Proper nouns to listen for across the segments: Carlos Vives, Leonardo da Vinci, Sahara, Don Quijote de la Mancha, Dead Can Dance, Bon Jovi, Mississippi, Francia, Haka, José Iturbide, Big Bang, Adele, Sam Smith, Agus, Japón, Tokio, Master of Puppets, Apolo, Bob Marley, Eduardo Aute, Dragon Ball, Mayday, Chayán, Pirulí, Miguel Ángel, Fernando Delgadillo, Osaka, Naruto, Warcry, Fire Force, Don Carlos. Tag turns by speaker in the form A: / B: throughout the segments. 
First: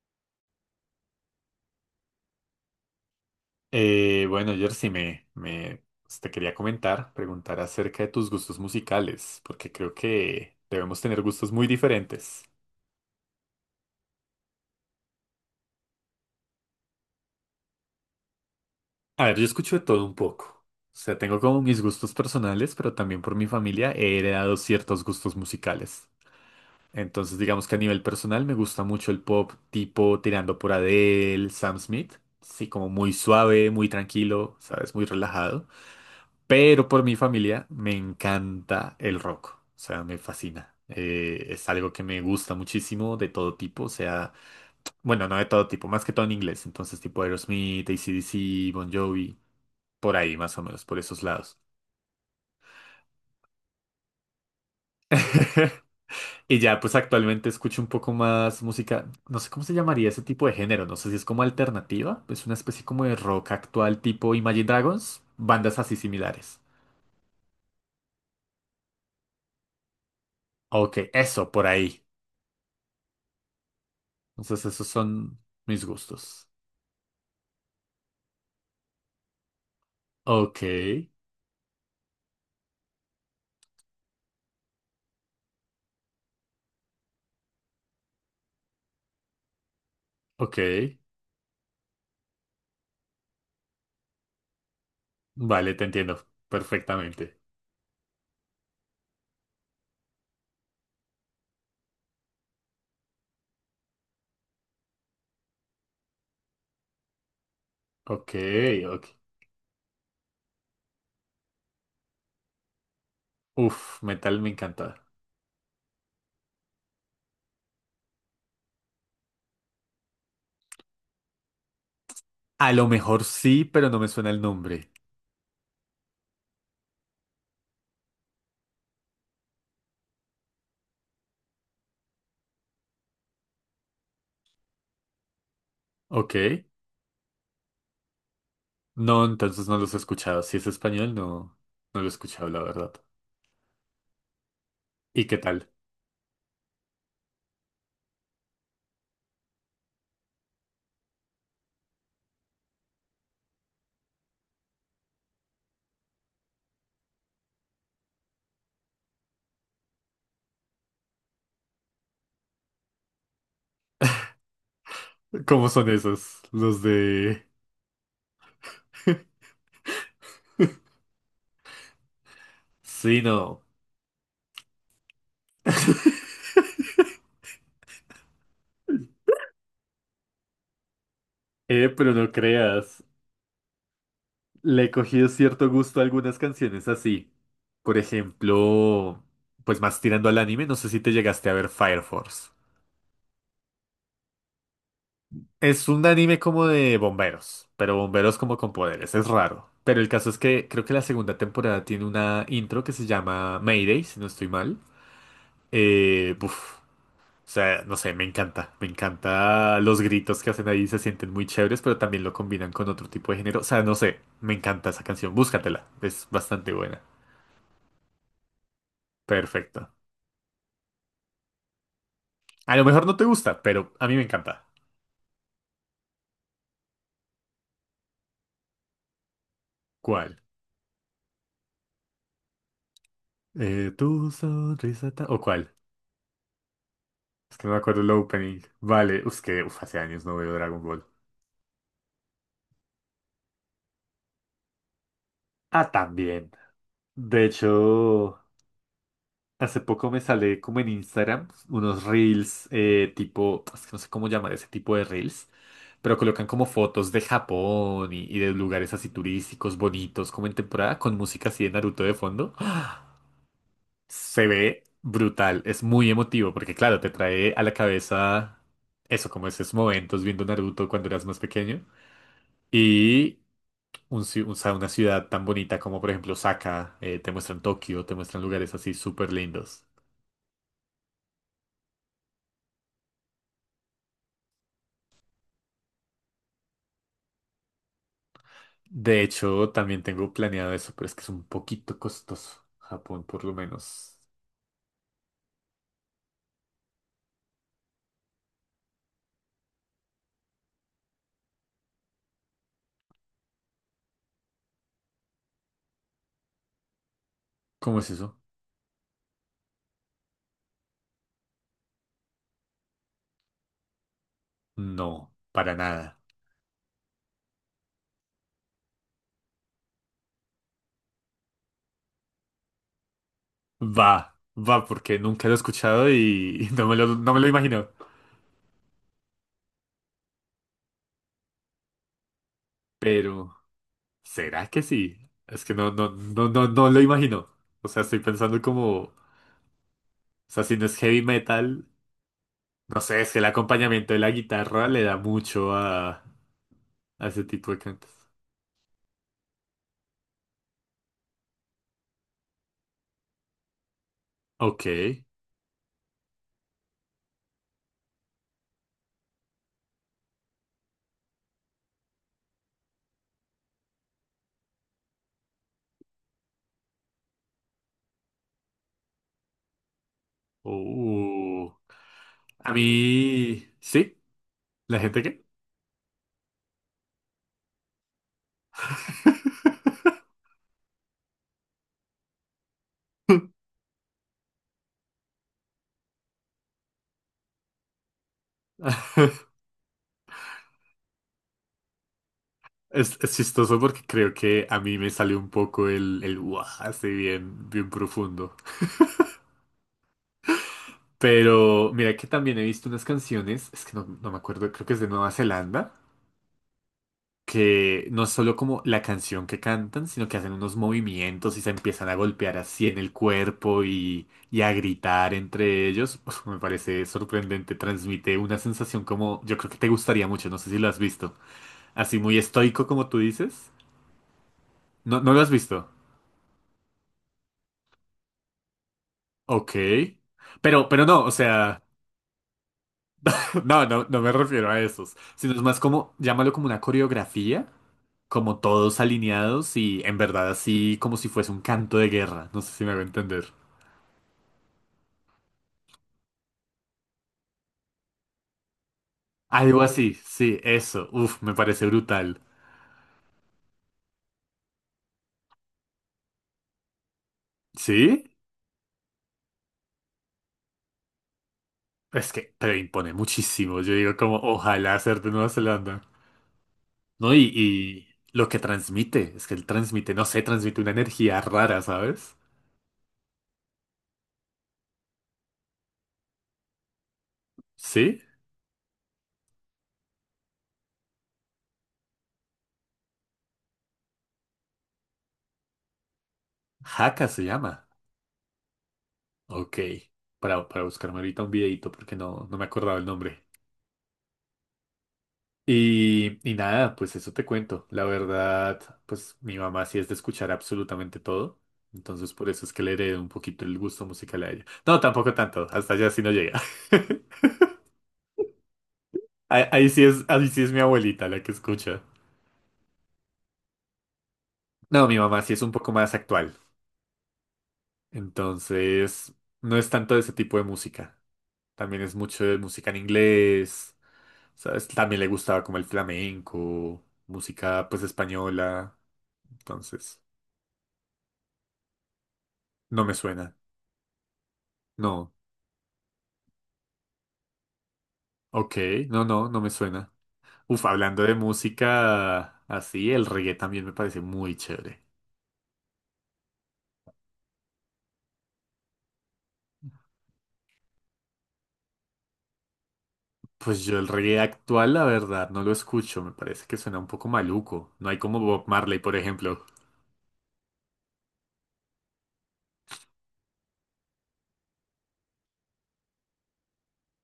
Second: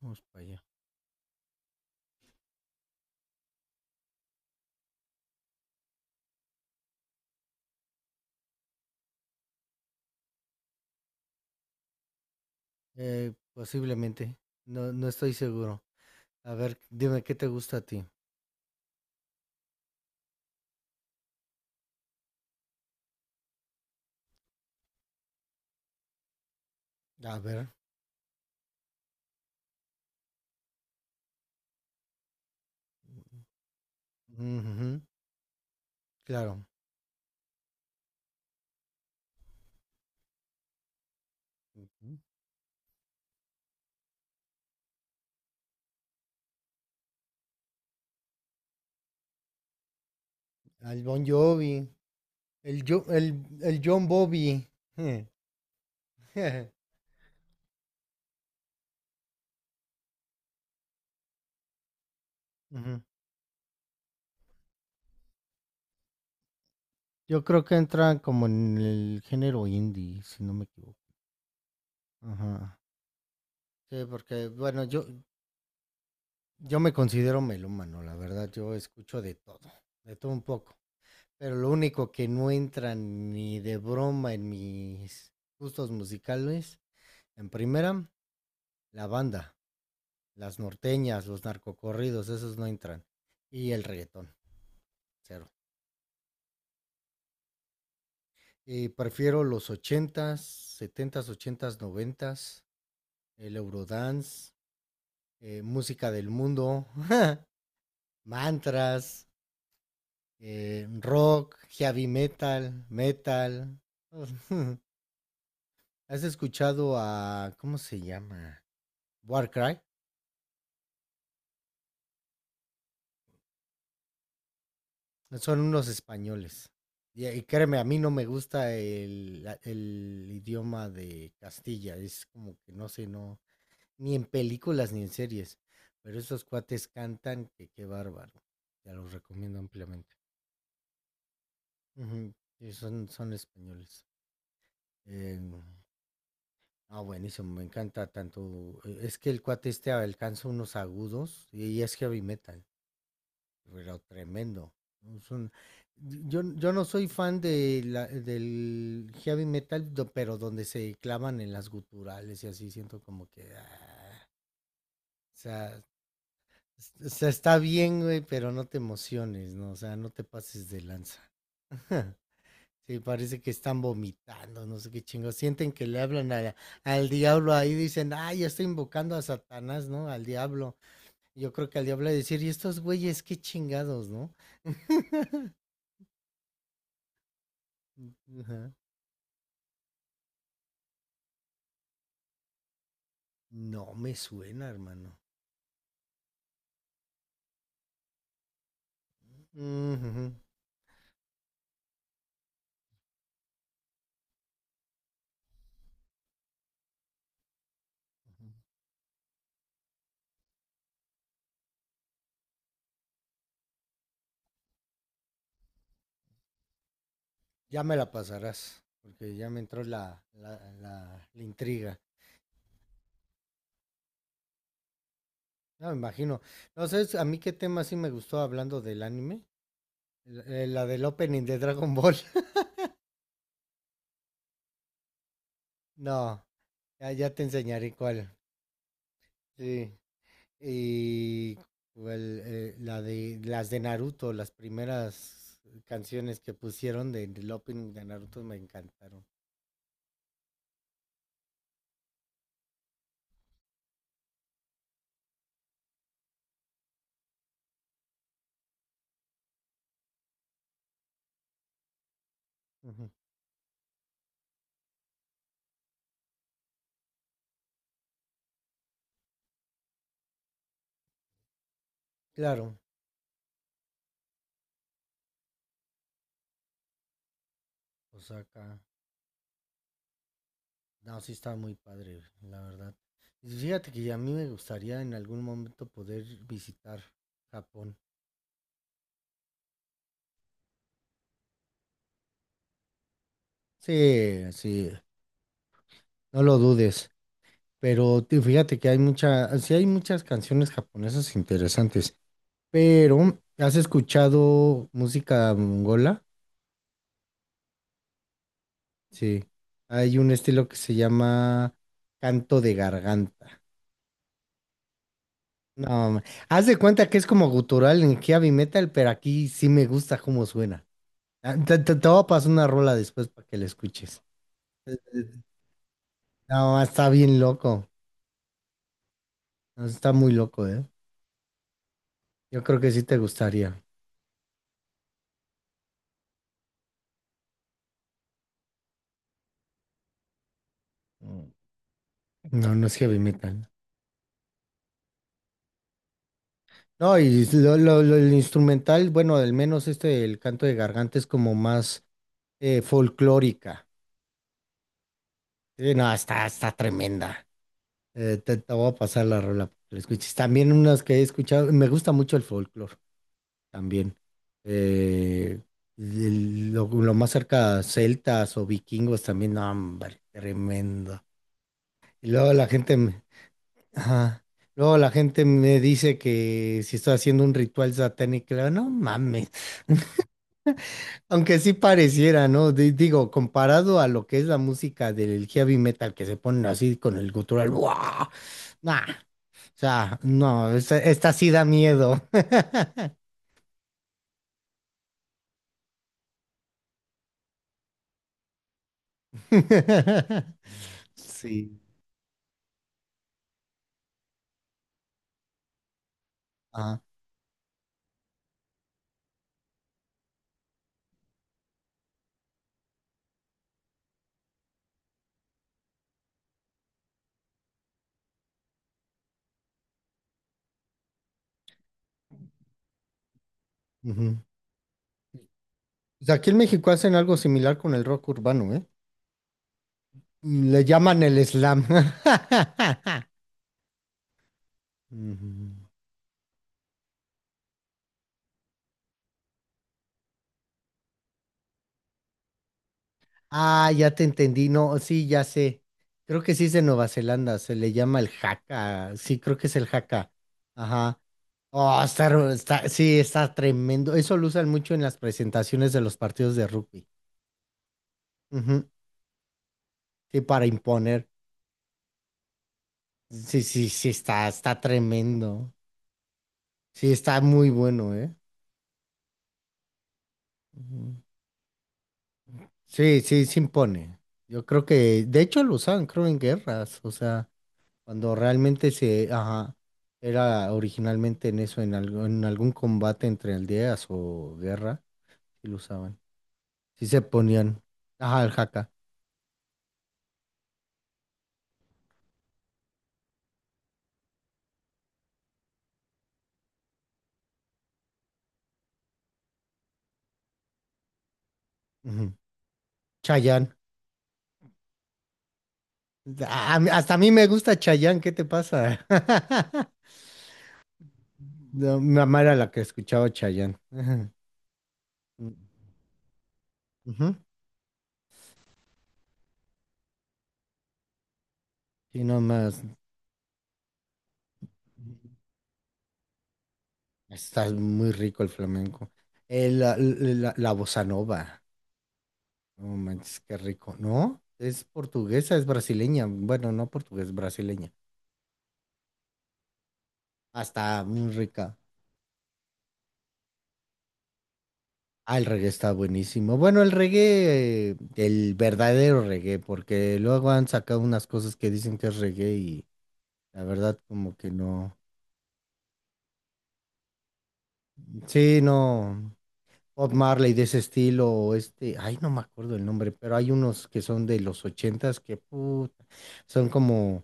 A: Vamos para allá.
B: Bueno, Jersey, te quería comentar, preguntar acerca de tus gustos musicales, porque creo que debemos tener gustos muy diferentes.
A: Posiblemente. No, no estoy seguro. A ver, dime qué te gusta a ti.
B: A ver, yo escucho de todo un poco. O sea, tengo como mis gustos personales, pero también por mi familia he heredado ciertos gustos musicales. Entonces,
A: A
B: digamos
A: ver.
B: que a nivel personal me gusta mucho el pop tipo tirando por Adele, Sam Smith. Sí, como muy suave, muy tranquilo, ¿sabes?
A: Ujú,
B: Muy relajado.
A: claro.
B: Pero por mi familia me encanta el rock, o sea, me fascina. Es algo que
A: Ujú.
B: me gusta muchísimo de todo tipo, o sea, bueno, no de todo tipo, más que todo en inglés, entonces tipo Aerosmith, AC/DC, Bon Jovi, por ahí más o menos, por
A: Al Bon
B: esos lados.
A: Jovi, el, Jo- el, el John Bobby.
B: Y ya, pues actualmente escucho un poco más música, no sé cómo se llamaría ese tipo de género, no sé si es como alternativa, es una especie
A: Ujú.
B: como de rock actual tipo Imagine Dragons, bandas así similares.
A: Yo creo que entra como en el género indie, si no me equivoco.
B: Ok, eso, por ahí.
A: Ajá. Sí, porque,
B: Entonces
A: bueno,
B: esos son mis gustos.
A: yo me considero melómano, la verdad. Yo escucho de todo un
B: Ok,
A: poco. Pero lo único que no entra ni de broma en mis gustos musicales, en primera, la banda,
B: ok.
A: las norteñas, los narcocorridos, esos no entran. Y el reggaetón, cero.
B: Vale, te entiendo perfectamente.
A: Y prefiero los ochentas, setentas, ochentas, noventas, el Eurodance, música del mundo,
B: Ok, ok.
A: mantras, rock, heavy metal, metal.
B: Uf, metal me encanta.
A: ¿Has escuchado a, ¿cómo se llama? Warcry.
B: A lo mejor sí, pero no me suena el nombre.
A: Son unos españoles. Y créeme, a mí no me gusta el idioma de Castilla. Es como que no sé, no, ni en películas ni en series. Pero
B: Ok.
A: esos cuates cantan que qué bárbaro. Ya los
B: No,
A: recomiendo
B: entonces no los he
A: ampliamente.
B: escuchado. Si es español, no, no lo he
A: Ujú,
B: escuchado, la
A: sí,
B: verdad.
A: son, son españoles.
B: ¿Y qué
A: Em,
B: tal?
A: ah, buenísimo, me encanta tanto. Es que el cuate este alcanza unos agudos y es heavy metal, pero tremendo. Es un- yo no soy fan de del heavy metal, pero donde se clavan en las guturales y así siento como que... ah, o
B: ¿Cómo
A: sea,
B: son esos? Los
A: o sea,
B: de...
A: está bien, güey, pero no te emociones, ¿no? O sea, no te pases de lanza. Sí,
B: Sí,
A: parece que
B: no.
A: están vomitando, no sé qué chingos. Sienten que le hablan al diablo ahí, dicen, ah, ya estoy invocando a Satanás, ¿no? Al diablo. Yo creo que al diablo
B: Pero
A: le
B: no
A: decir, ¿y estos
B: creas.
A: güeyes qué chingados, no?
B: Le he cogido cierto gusto a algunas canciones así. Por
A: Ujú.
B: ejemplo, pues más tirando al anime, no sé si te llegaste a ver Fire Force.
A: No me suena, hermano.
B: Es un anime como de bomberos, pero bomberos como con poderes, es raro. Pero el
A: Ujujú.
B: caso es que creo que la segunda temporada tiene una intro que se llama Mayday, si no estoy mal. Uf, o sea, no sé, me encanta los gritos que hacen ahí, se sienten muy chéveres, pero también lo combinan con otro tipo de género. O sea, no sé, me encanta esa canción, búscatela, es bastante buena.
A: Ya me la pasarás, porque ya me entró
B: Perfecto.
A: la intriga.
B: A lo mejor no te gusta, pero a mí me encanta.
A: No, me imagino. No sé, a mí qué tema sí me gustó hablando del anime. El
B: ¿Cuál?
A: La del opening de Dragon Ball.
B: Tu sonrisa ta- ¿O cuál?
A: No, ya te
B: Es que no me
A: enseñaré
B: acuerdo el
A: cuál.
B: opening. Vale, es que uf,
A: Sí.
B: hace años no veo Dragon Ball.
A: Y cuál, la de las de Naruto, las primeras
B: Ah,
A: canciones
B: también.
A: que pusieron
B: De
A: del opening de
B: hecho,
A: Naruto me encantaron.
B: hace poco me sale como en Instagram unos reels tipo, es que no sé cómo llamar ese tipo de reels, pero colocan como fotos de Japón y de lugares así turísticos, bonitos, como en temporada, con música así de Naruto de fondo. ¡Ah!
A: Ujú.
B: Se ve brutal, es muy emotivo, porque claro, te trae a la cabeza eso, como esos momentos viendo Naruto cuando eras más pequeño.
A: Claro.
B: Y un ci- o sea, una ciudad tan bonita como por ejemplo Osaka, te muestran Tokio, te muestran lugares
A: Osaka.
B: así súper lindos.
A: No, sí está muy padre, la verdad. Y fíjate que a mí me gustaría en algún momento poder visitar Japón.
B: De hecho, también tengo planeado eso, pero es que es un poquito costoso. Japón, por lo menos.
A: Sí, sí, no lo dudes. Fíjate que hay mucha, sí hay muchas canciones japonesas interesantes. Pero, ¿has escuchado música mongola?
B: ¿Cómo es eso?
A: Sí. Hay un estilo que se llama canto de garganta.
B: No, para
A: No,
B: nada.
A: ma-, haz de cuenta que es como gutural en heavy metal, pero aquí sí me gusta cómo suena. Ah, te voy a pasar una rola después para que la escuches.
B: Va, va,
A: Eh,
B: porque
A: eh,
B: nunca lo he escuchado y
A: No, está
B: no
A: bien
B: me lo
A: loco.
B: imagino.
A: No, está muy loco, ¿eh? Yo creo que sí te
B: Pero,
A: gustaría.
B: ¿será que sí? Es que no, no, no, no, no lo imagino. O sea, estoy pensando como, o sea, si no es heavy
A: Mm.
B: metal.
A: No, no es
B: No
A: heavy
B: sé, es que el
A: metal.
B: acompañamiento de la guitarra le da mucho
A: No,
B: a ese
A: y
B: tipo de cantos.
A: el instrumental, bueno, al menos este, el canto de garganta es como más folclórica.
B: Ok.
A: Sí, no, está, está tremenda. Te voy a pasar la rola para que la escuches. También unas que he escuchado, me gusta mucho el folclore también. Eh, lo más cerca, celtas o vikingos también, no, hombre, tremendo.
B: Uh.
A: Y luego la
B: A
A: gente me,
B: mí... ¿Sí?
A: ajá. Luego
B: ¿La
A: la
B: gente
A: gente
B: qué?
A: me dice que si estoy haciendo un ritual satánico, le digo, no mames. Aunque sí pareciera, ¿no? Digo, comparado a lo que es la música del heavy metal que se ponen así con el gutural, ¡guau! Nah, o sea, no, esta sí da miedo.
B: Es chistoso porque creo que a mí me sale un poco el "Uah", así bien, bien profundo.
A: Sí.
B: Pero mira que también he visto unas canciones, es que no, no me acuerdo, creo que es de Nueva Zelanda,
A: Ah,
B: que no es solo como la canción que cantan, sino que hacen unos movimientos y se empiezan a golpear así en el cuerpo y a gritar entre ellos. Uf, me parece sorprendente, transmite una sensación como yo creo que te gustaría mucho, no sé si lo has visto. Así muy estoico como tú dices. No, no lo has visto.
A: o sea, aquí en México hacen algo similar con el rock urbano, ¿eh?
B: Ok.
A: Le
B: Pero
A: llaman
B: no, o
A: el
B: sea,
A: slam.
B: no, no, no me refiero a esos, sino es
A: Ujú.
B: más como, llámalo como una coreografía, como todos alineados y en verdad así como si fuese un canto de guerra, no sé si me hago entender.
A: Ah, ya te entendí. No, sí, ya sé. Creo que sí es de Nueva Zelanda. Se le llama el haka. Sí, creo que es
B: Algo
A: el
B: así,
A: haka.
B: sí, eso.
A: Ajá.
B: Uf, me parece
A: Oh,
B: brutal.
A: sí, está tremendo. Eso lo usan mucho en las presentaciones de los partidos de rugby.
B: ¿Sí?
A: Ujú. Sí, para imponer.
B: Es que pero impone
A: Sí,
B: muchísimo.
A: sí,
B: Yo
A: sí,
B: digo como,
A: está
B: ojalá ser de Nueva
A: tremendo.
B: Zelanda.
A: Sí,
B: ¿No?
A: está muy
B: Y
A: bueno, ¿eh?
B: lo que transmite, es que él transmite, no sé, transmite una
A: Ujú.
B: energía rara, ¿sabes?
A: Sí, sí, se impone. Yo creo que, de hecho, lo usaban, creo, en guerras, o sea,
B: ¿Sí?
A: cuando realmente se, ajá, era originalmente en eso, en algo, en algún combate entre aldeas o guerra, sí lo usaban. Sí se
B: Haka se
A: ponían,
B: llama.
A: ajá, el jaca.
B: Ok. Para buscarme ahorita un videito porque no, no me acordaba el nombre. Y nada, pues eso te cuento. La verdad, pues mi mamá sí es de escuchar absolutamente todo.
A: Ujú.
B: Entonces por eso es que le heredé un poquito
A: Chayán.
B: el gusto musical a ella. No, tampoco tanto. Hasta allá sí no llega.
A: Hasta a mí me gusta Chayán, ¿qué te pasa?
B: Ahí, ahí sí es, ahí sí es mi abuelita la que
A: No,
B: escucha.
A: mi mamá era la que escuchaba Chayán.
B: No, mi mamá sí
A: Ujú.
B: es un poco más actual.
A: Ujú.
B: Entonces, no es tanto de ese tipo de música. También es
A: Sí, no
B: mucho de
A: más.
B: música en inglés. ¿Sabes? También le gustaba como el flamenco,
A: Está
B: música pues
A: muy rico el
B: española.
A: flamenco.
B: Entonces,
A: La bossa nova. No
B: no me
A: manches, qué
B: suena.
A: rico. No, es
B: No.
A: portuguesa, es brasileña. Bueno, no portugués, brasileña.
B: Ok, no, no, no me suena.
A: Ah,
B: Uf,
A: está
B: hablando
A: muy
B: de
A: rica.
B: música así, el reggae también me parece muy chévere.
A: Ah, el reggae está buenísimo. Bueno, el reggae, el verdadero reggae, porque luego han sacado unas cosas que dicen que es reggae y la
B: Pues yo
A: verdad
B: el
A: como
B: reggae
A: que
B: actual,
A: no.
B: la verdad, no lo escucho, me parece que suena un poco maluco. No hay como
A: Sí,
B: Bob Marley, por
A: no.
B: ejemplo.
A: Bob Marley de ese estilo, o este, ay, no me acuerdo el nombre, pero hay unos que son de los ochentas que puta, son como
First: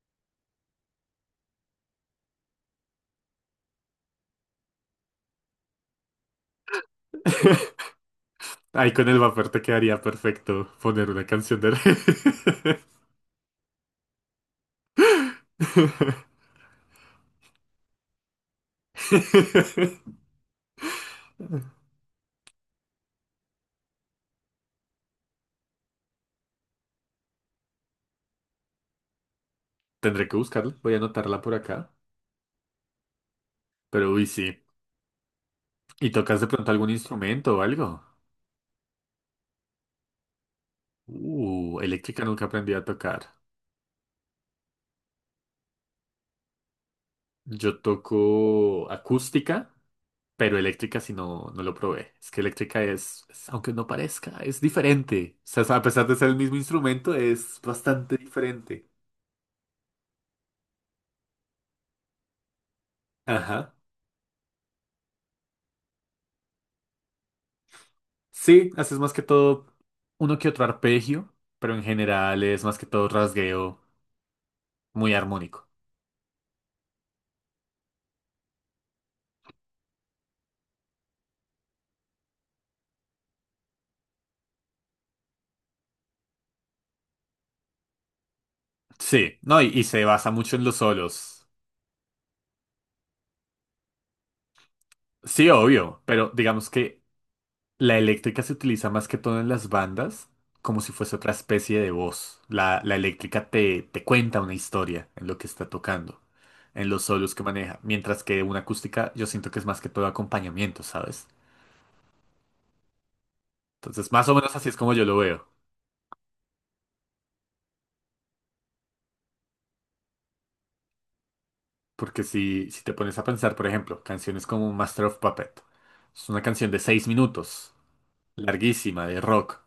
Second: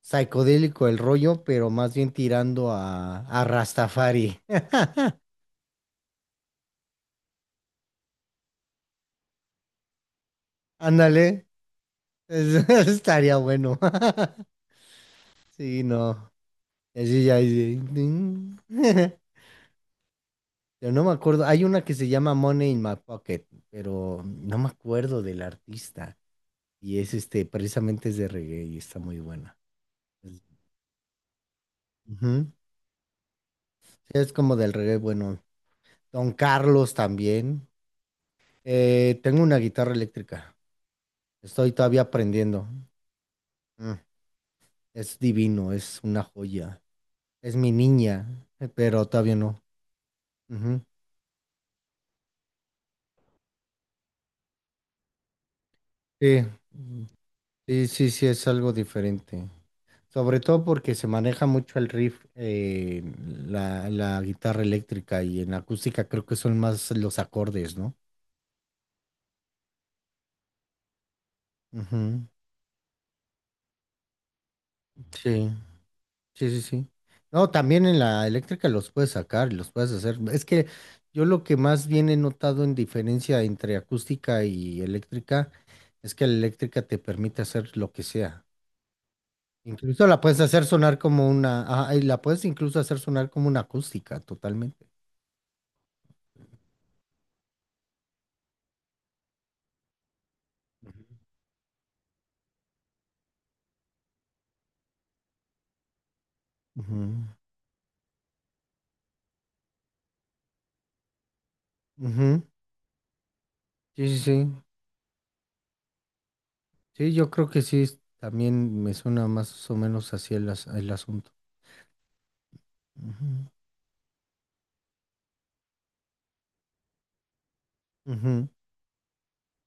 A: psicodélico el rollo, pero más bien tirando a Rastafari.
B: Ahí con el vapor te quedaría perfecto poner una
A: Ándale,
B: canción de reggae.
A: estaría bueno. Sí, no. Así ya, así, ding. Pero no me acuerdo. Hay una que se llama Money in My Pocket, pero no me acuerdo del artista. Y es este, precisamente es de reggae y está muy buena.
B: Tendré que
A: Es,
B: buscarla, voy a anotarla por acá.
A: ujú. Sí,
B: Pero uy,
A: es como
B: sí.
A: del reggae, bueno.
B: ¿Y
A: Don
B: tocas de pronto algún
A: Carlos
B: instrumento o
A: también.
B: algo?
A: Tengo una guitarra eléctrica. Estoy todavía
B: Eléctrica nunca
A: aprendiendo.
B: aprendí a tocar.
A: Mm. Es divino, es una joya. Es mi
B: Yo
A: niña,
B: toco
A: pero todavía no.
B: acústica, pero
A: Ujú.
B: eléctrica si no, no lo probé. Es que eléctrica aunque no parezca, es diferente. O sea, a pesar de ser el
A: Sí,
B: mismo
A: mm,
B: instrumento, es
A: sí, sí,
B: bastante
A: sí, es algo
B: diferente.
A: diferente. Sobre todo porque se maneja mucho el riff,
B: Ajá.
A: la guitarra eléctrica y en acústica creo que son más los acordes, ¿no?
B: Sí, haces más que todo uno que otro arpegio, pero en
A: Ujú,
B: general es más que todo rasgueo muy
A: sí.
B: armónico.
A: Sí, sí, sí. No, también en la eléctrica los puedes sacar, los puedes hacer. Es que yo lo que más bien he notado en diferencia entre acústica y eléctrica es que la eléctrica te permite hacer lo que sea.
B: Sí, no, y se
A: Incluso la
B: basa
A: puedes
B: mucho en
A: hacer
B: los
A: sonar como
B: solos.
A: una, ah, y la puedes incluso hacer sonar como una acústica totalmente.
B: Sí, obvio, pero digamos que la eléctrica se utiliza más que todo en las bandas, como si fuese otra especie de voz. La eléctrica te cuenta una historia en lo que está tocando, en los solos que maneja, mientras que una acústica yo siento que es más que todo acompañamiento, ¿sabes?
A: Ujú, ujú. Sí,
B: Entonces,
A: sí,
B: más o
A: sí.
B: menos así es como yo lo veo.
A: Sí, yo creo que sí, también me suena más o menos así el, el asunto.
B: Porque si, si te pones a
A: Ujú,
B: pensar, por ejemplo, canciones como Master of Puppet, es una canción de seis minutos
A: ujú.
B: larguísima de rock,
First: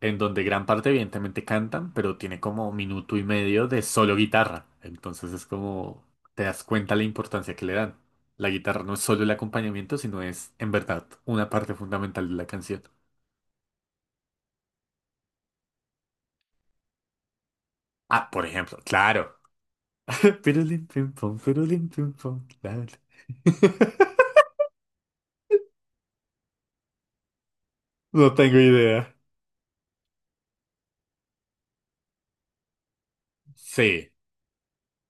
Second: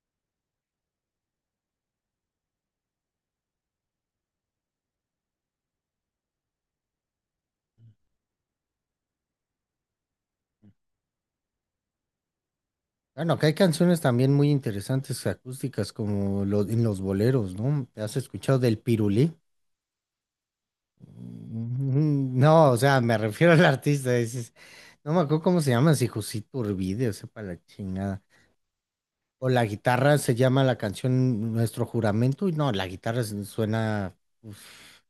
B: en donde gran parte evidentemente cantan, pero tiene como minuto y medio de solo guitarra. Entonces es como te das cuenta la importancia que le dan. La guitarra no es solo el acompañamiento, sino es en verdad una parte fundamental de la canción.
A: Bueno, acá hay canciones también muy interesantes acústicas como en los boleros, ¿no? ¿Te has
B: Ah, por
A: escuchado del
B: ejemplo,
A: Pirulí?
B: claro. Pirulín, pim,
A: Mm,
B: pum,
A: no, o
B: la,
A: sea, me refiero al artista, dices, no me acuerdo cómo se llama, si José Iturbide, o sea, para la chingada.
B: no tengo idea.
A: O la guitarra se llama la canción Nuestro Juramento, y no,
B: Sí.
A: suena uf,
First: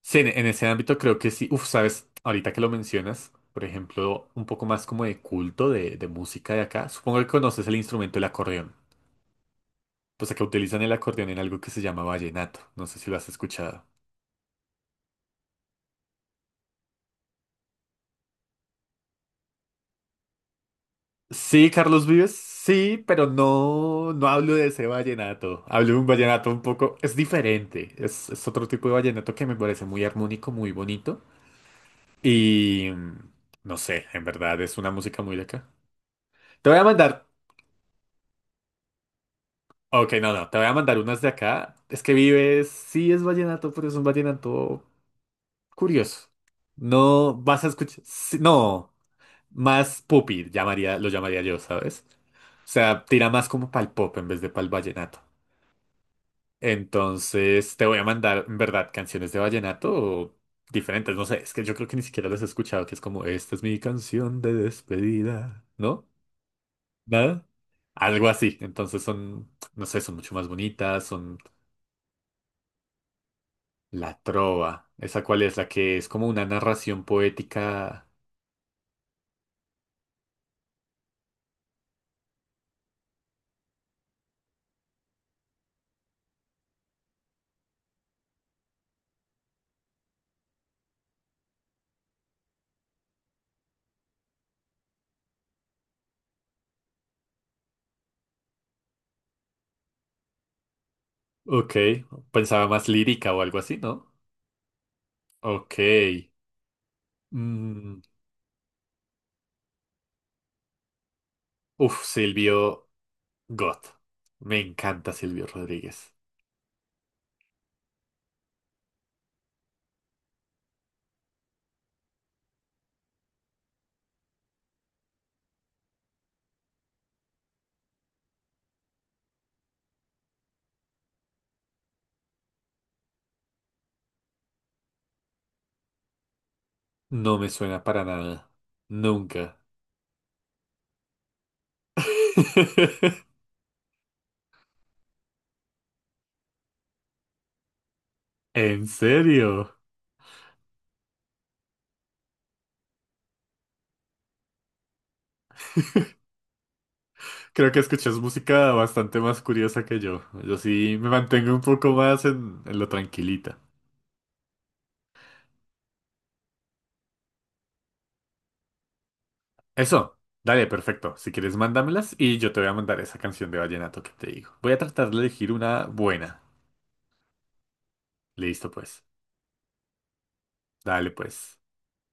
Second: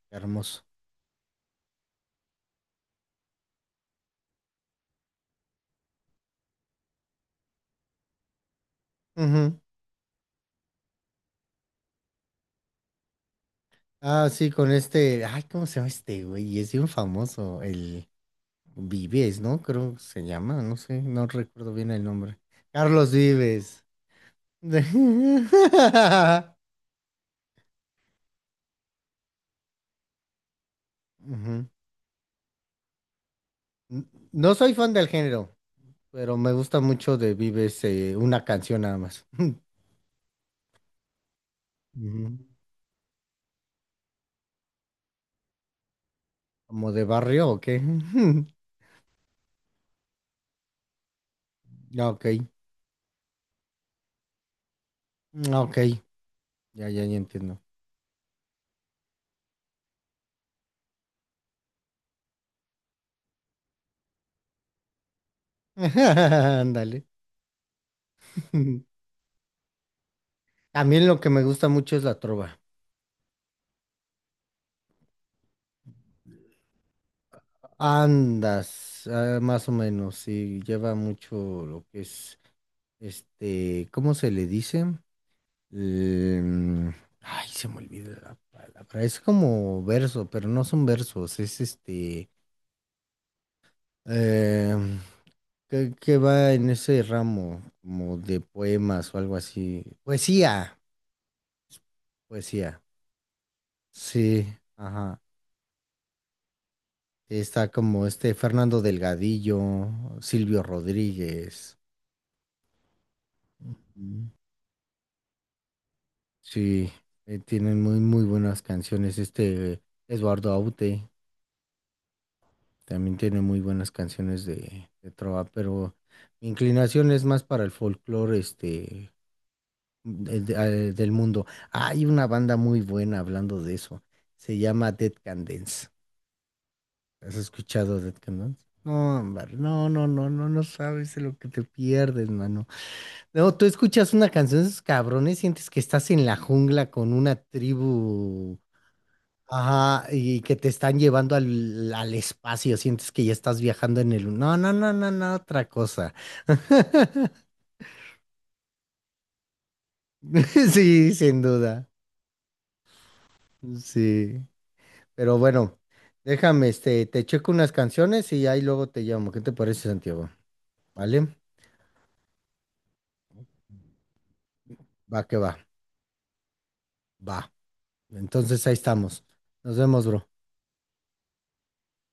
B: Sí, en
A: hermoso.
B: ese ámbito creo que sí. Uf, sabes, ahorita que lo mencionas, por ejemplo, un poco más como de culto de música de acá. Supongo que conoces el instrumento el acordeón.
A: Ujú.
B: Pues acá utilizan el acordeón en algo que se llama vallenato. No sé si lo has escuchado.
A: Ah, sí, con este, ay, ¿cómo se llama este güey? Es bien famoso, Vives, ¿no? Creo que se llama, no sé, no
B: Sí,
A: recuerdo bien el
B: Carlos Vives,
A: nombre.
B: sí,
A: Carlos
B: pero
A: Vives.
B: no, no hablo de ese
A: Ujú.
B: vallenato. Hablo de un vallenato un poco, es diferente. Es otro tipo de vallenato que me parece muy armónico, muy bonito. Y mm, no
A: N-
B: sé, en
A: No
B: verdad
A: soy
B: es una
A: fan del
B: música muy de
A: género,
B: acá.
A: pero me
B: Te voy
A: gusta
B: a
A: mucho
B: mandar
A: de Vives, una canción nada más.
B: Ok, no, no, te voy a mandar unas de acá. Es que
A: Ujú.
B: vives, sí es vallenato, pero es un vallenato curioso.
A: ¿Como de
B: No
A: barrio o
B: vas a
A: qué?
B: escuchar, sí, no, más pupi, llamaría, lo llamaría yo, ¿sabes?
A: Ah, ok.
B: O sea, tira más como pa'l pop en vez de pa'l vallenato.
A: Ah, ok, ya entiendo.
B: Entonces, te voy a mandar, en verdad, canciones de vallenato diferentes. No sé, es que yo creo que ni siquiera las he escuchado, que es como, esta es mi canción de despedida, ¿no?
A: Ándale.
B: ¿Nada? Algo así. Entonces son, no sé, son mucho más bonitas,
A: También lo que
B: son
A: me gusta mucho es la trova.
B: la Trova. ¿Esa cuál es? La que es como una narración poética.
A: Andas, ah, más o menos, sí, lleva mucho lo que es, este, ¿cómo se le dice? Em, Ay, se me olvida la palabra. Es como verso, pero no son versos, es este, em, que va en ese ramo, como de poemas o algo así.
B: Ok. Pensaba
A: Poesía,
B: más lírica o algo así, ¿no?
A: sí, ajá.
B: Ok.
A: Está
B: Mm,
A: como este Fernando Delgadillo, Silvio Rodríguez.
B: uf, Silvio Gott. Me encanta Silvio Rodríguez.
A: Sí, tienen muy, muy buenas canciones. Este Eduardo Aute también tiene muy buenas canciones de trova, pero mi inclinación es más para el folclore este, de- de- del mundo. Hay una banda muy buena hablando de eso. Se llama Dead Can Dance. ¿Has
B: No me suena
A: escuchado
B: para
A: Dead Can
B: nada.
A: Dance? No, hombre,
B: Nunca.
A: no, no, no, no, no sabes de lo que te pierdes, mano. No, tú escuchas una canción de esos cabrones, sientes que estás en la jungla con una tribu.
B: ¿En serio?
A: Ajá, y que te están llevando al espacio, sientes que ya estás viajando en el... No, no, no, no, no, otra cosa.
B: Creo que escuchas música bastante más curiosa que yo. Yo sí me
A: Sí, sin
B: mantengo un
A: duda.
B: poco más en lo tranquilita.
A: Sí. Pero bueno, déjame, este, te checo unas canciones y ahí luego te llamo. ¿Qué te parece,
B: Eso,
A: Santiago?
B: dale, perfecto.
A: ¿Vale?
B: Si quieres, mándamelas y yo te voy a mandar esa canción de vallenato que te digo. Voy a tratar de
A: Va que
B: elegir
A: va.
B: una buena.
A: Va. Entonces
B: Listo,
A: ahí
B: pues.
A: estamos. Nos vemos, bro.
B: Dale, pues.